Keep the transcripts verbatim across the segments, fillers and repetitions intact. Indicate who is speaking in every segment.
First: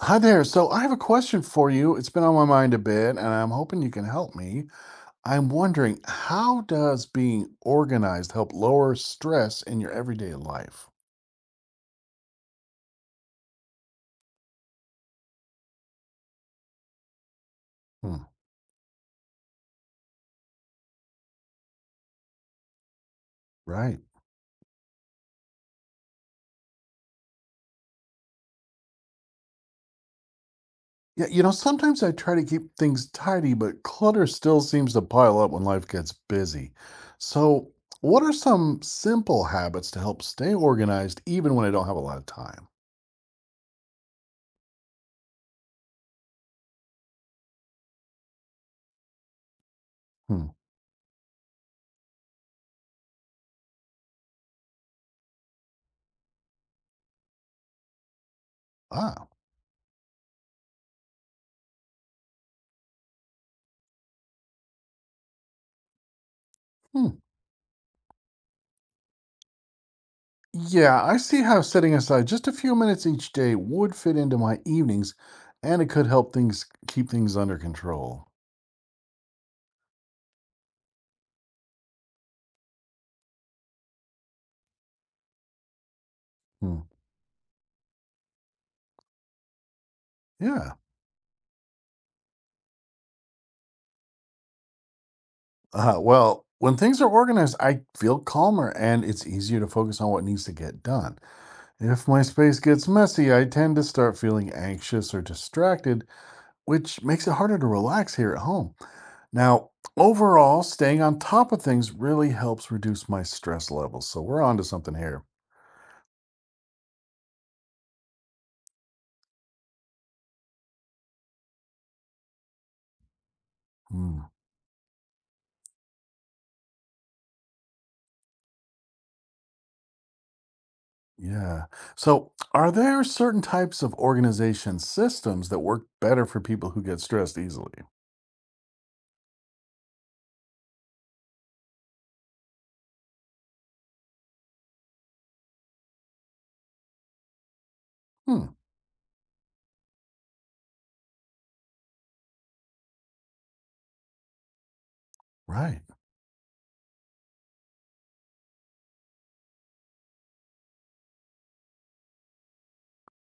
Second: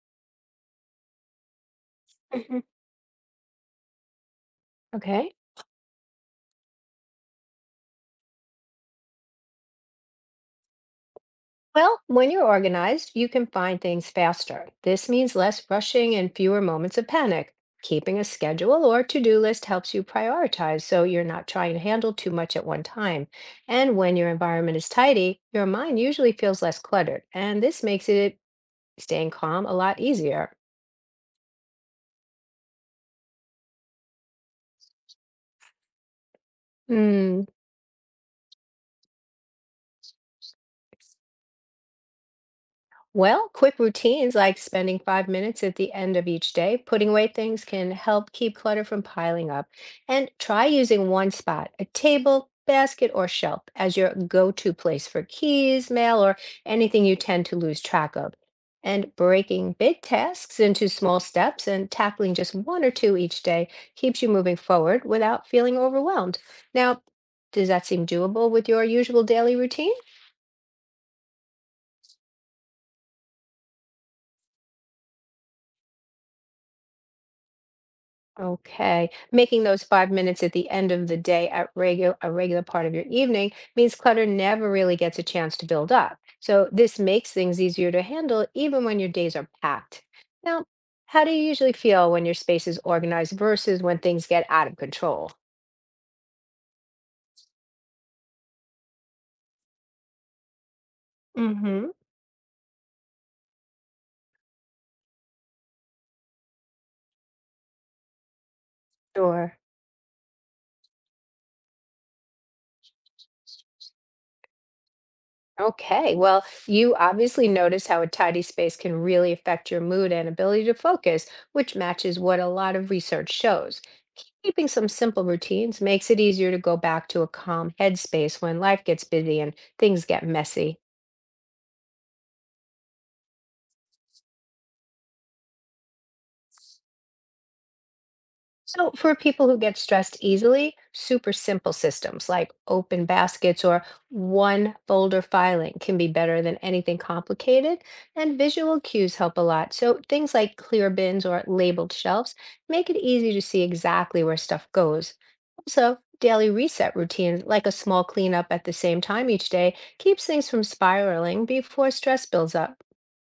Speaker 1: Hi there. So I have a question for you. It's been on my
Speaker 2: Mhm.
Speaker 1: mind a bit, and I'm hoping you can help me.
Speaker 2: Okay.
Speaker 1: I'm wondering, how does being organized help lower stress in your everyday life?
Speaker 2: Well, when you're organized, you can find things faster. This means less rushing and fewer moments of panic. Keeping
Speaker 1: Hmm.
Speaker 2: a schedule or to do list helps you prioritize so you're not trying to handle too much at one time. And
Speaker 1: Right.
Speaker 2: when your environment is tidy, your mind usually feels less cluttered, and this makes it staying calm a lot easier.
Speaker 1: Yeah, you know, sometimes I try to keep things tidy, but clutter still seems to pile up when life gets busy.
Speaker 2: Hmm.
Speaker 1: So, what are some simple habits to help stay organized even when I don't have a lot of time?
Speaker 2: Well, quick routines like spending five minutes at the end of each day putting away things can help keep clutter from piling up. And
Speaker 1: Hmm.
Speaker 2: try using one spot, a table, basket, or shelf, as your go to place for keys, mail, or anything you tend to lose track of. And
Speaker 1: Ah.
Speaker 2: breaking big tasks into small steps and tackling just one or two each day keeps you moving forward without feeling overwhelmed. Now,
Speaker 1: Hmm.
Speaker 2: does that seem doable with your usual daily routine?
Speaker 1: Yeah, I see how setting aside just a few minutes each day would fit into my evenings, and it could help things keep things under control.
Speaker 2: Okay, making those five minutes at the end of the day at regular a regular part of your evening means clutter never really gets a chance to build up. So
Speaker 1: Hmm.
Speaker 2: this makes things easier to handle even when your days are packed. Now,
Speaker 1: Yeah.
Speaker 2: how do you usually feel when your space is organized versus when things get out of control?
Speaker 1: Uh, well, when things are organized, I feel calmer and it's easier to focus on what needs to get done.
Speaker 2: Hmm.
Speaker 1: If my space gets messy, I tend to start feeling anxious or distracted, which makes it harder to relax here at home.
Speaker 2: Sure.
Speaker 1: Now, overall, staying on top of things really helps reduce my stress levels. So we're on to something here.
Speaker 2: Okay, well, you obviously notice how a tidy space can really affect your mood and ability to focus, which matches what a lot of research shows.
Speaker 1: Hmm.
Speaker 2: Keeping some simple routines makes it easier to go back to a calm headspace when life gets busy and things get messy.
Speaker 1: Yeah. So, are there certain types of organization systems that work better for people who get stressed easily?
Speaker 2: So, for people who get stressed easily, super simple systems like open baskets or one folder filing can be better than anything complicated. And
Speaker 1: Hmm.
Speaker 2: visual cues help a lot. So, things like clear bins or labeled shelves make it easy to see exactly where stuff goes.
Speaker 1: Right.
Speaker 2: Also, daily reset routines like a small cleanup at the same time each day keeps things from spiraling before stress builds up.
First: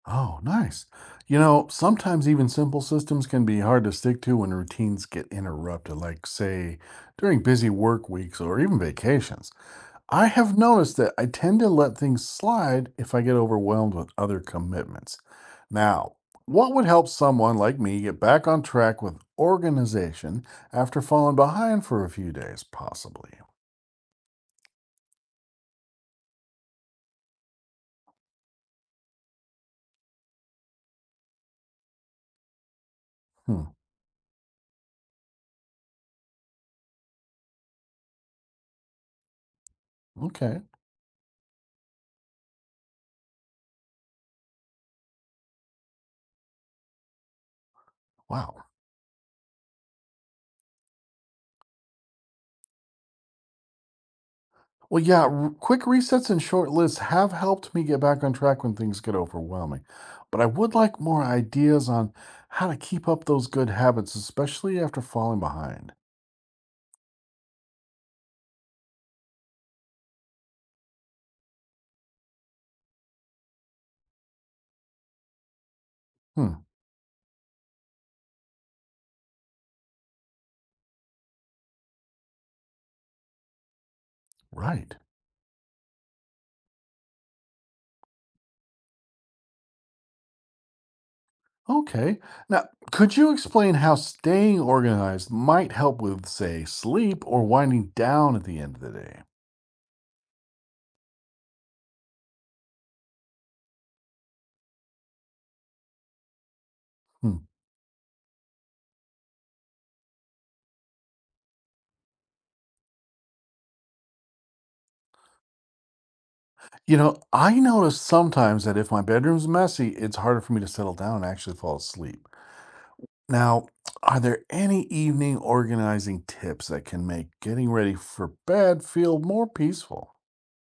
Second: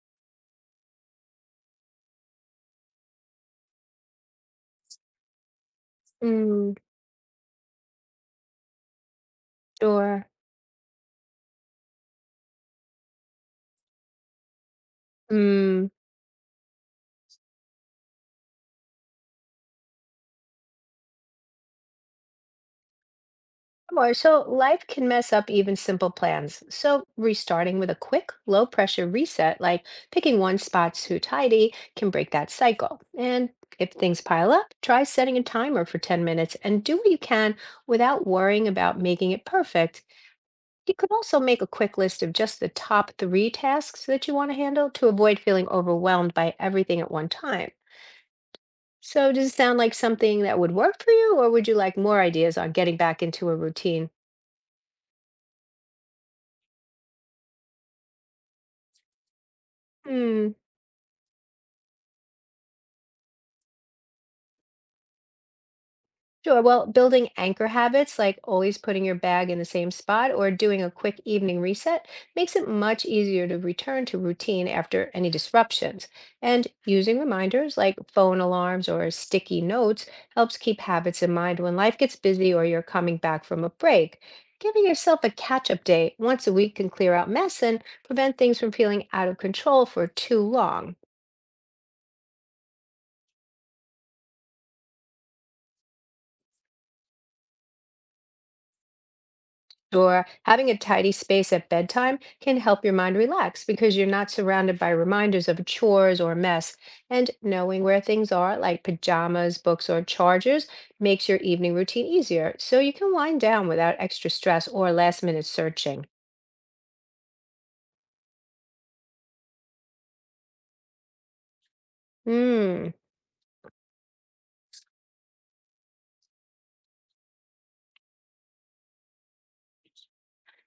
Speaker 1: Oh, nice. You know, sometimes even simple systems can be hard to stick to when routines get interrupted, like,
Speaker 2: Mm,
Speaker 1: say, during busy work weeks or even vacations. I
Speaker 2: or,
Speaker 1: have noticed that I tend to let things slide if I get overwhelmed with other commitments. Now, what would help someone like me get back on track with organization after falling behind for a few days, possibly?
Speaker 2: Sure. So life can mess up even simple plans. So restarting with a quick, low pressure reset, like picking one spot to tidy, can break that cycle. And
Speaker 1: Hmm.
Speaker 2: if things pile up, try setting a timer for ten minutes and do what you can without worrying about making it perfect.
Speaker 1: Okay.
Speaker 2: You could also make a quick list of just the top three tasks that you want to handle to avoid feeling overwhelmed by everything at one time.
Speaker 1: Wow.
Speaker 2: So, does it sound like something that would work for you, or would you like more ideas on getting back into a routine?
Speaker 1: Well, yeah, r- quick resets and short lists have helped me get back on track when things get overwhelming. But I
Speaker 2: Hmm.
Speaker 1: would like more ideas on how to keep up those good habits, especially after falling behind.
Speaker 2: Sure. Well, building anchor habits like always putting your bag in the same spot or doing a quick evening reset makes it much easier to return to routine after any disruptions.
Speaker 1: Hmm.
Speaker 2: And using reminders like phone alarms or sticky notes helps keep habits in mind when life gets busy or you're coming back from a break. Giving
Speaker 1: Right.
Speaker 2: yourself a catch up day once a week can clear out mess and prevent things from feeling out of control for too long.
Speaker 1: Okay. Now, could you explain how staying organized might help with, say, sleep or winding down at the end of the day?
Speaker 2: Sure. Having a tidy space at bedtime can help your mind relax because you're not surrounded by reminders of chores or mess. And
Speaker 1: Hmm.
Speaker 2: knowing where things are, like pajamas, books, or chargers, makes your evening routine easier so you can wind down without extra stress or last minute searching.
Speaker 1: You know, I notice sometimes that if my bedroom's messy, it's harder for me to settle down and actually fall asleep.
Speaker 2: Hmm.
Speaker 1: Now, are there any evening organizing tips that can make getting ready for bed feel more peaceful?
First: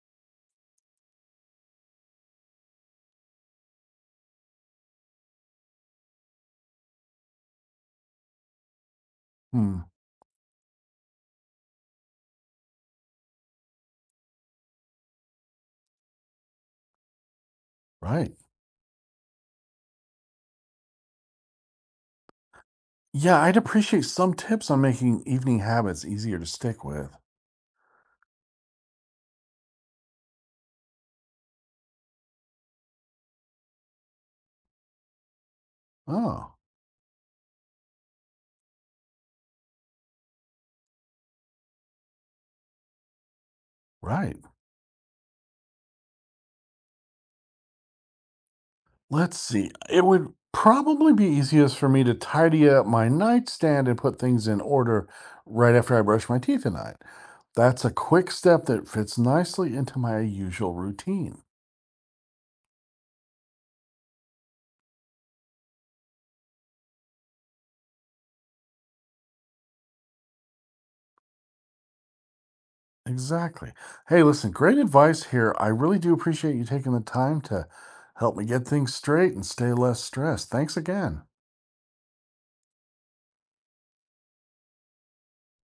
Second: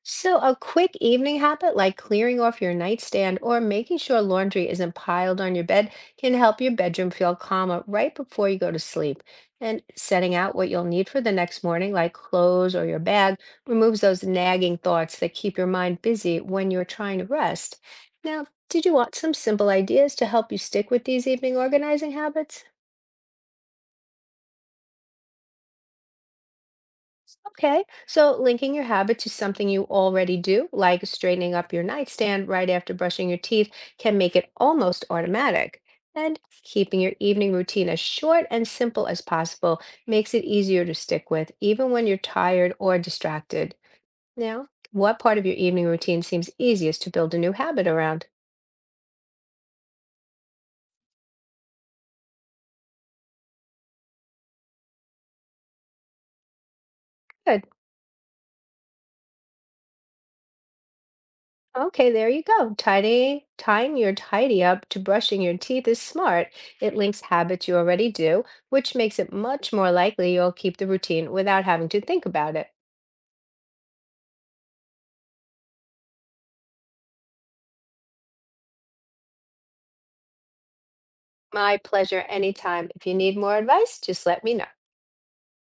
Speaker 2: So, a quick evening habit like clearing off your nightstand or making sure laundry isn't piled on your bed can help your bedroom feel calmer right before you go to sleep.
Speaker 1: Hmm.
Speaker 2: And setting out what you'll need for the next morning, like clothes or your bag, removes those nagging thoughts that keep your mind busy when you're trying to rest.
Speaker 1: Right.
Speaker 2: Now, did you want some simple ideas to help you stick with these evening organizing habits?
Speaker 1: Yeah, I'd appreciate some tips on making evening habits easier to stick with.
Speaker 2: Okay, so linking your habit to something you already do, like straightening up your nightstand right after brushing your teeth, can make it almost automatic. And
Speaker 1: Oh,
Speaker 2: keeping your evening routine as short and simple as possible makes it easier to stick with, even when you're tired or distracted.
Speaker 1: right.
Speaker 2: Now, what part of your evening routine seems easiest to build a new habit around?
Speaker 1: Let's see. It would probably be easiest for me to tidy up my nightstand and put things in order right after I brush my teeth at night.
Speaker 2: Good.
Speaker 1: That's a quick step that fits nicely into my usual routine.
Speaker 2: Okay, there you go. Tidy, tying your tidy up to brushing your teeth is smart. It links habits you already do, which makes it much more likely you'll keep the routine without having to think about it.
Speaker 1: Exactly. Hey, listen, great advice here. I really do appreciate you taking the time to help me get things straight and stay less stressed. Thanks again.
Speaker 2: My pleasure anytime. If you need more advice, just let me know.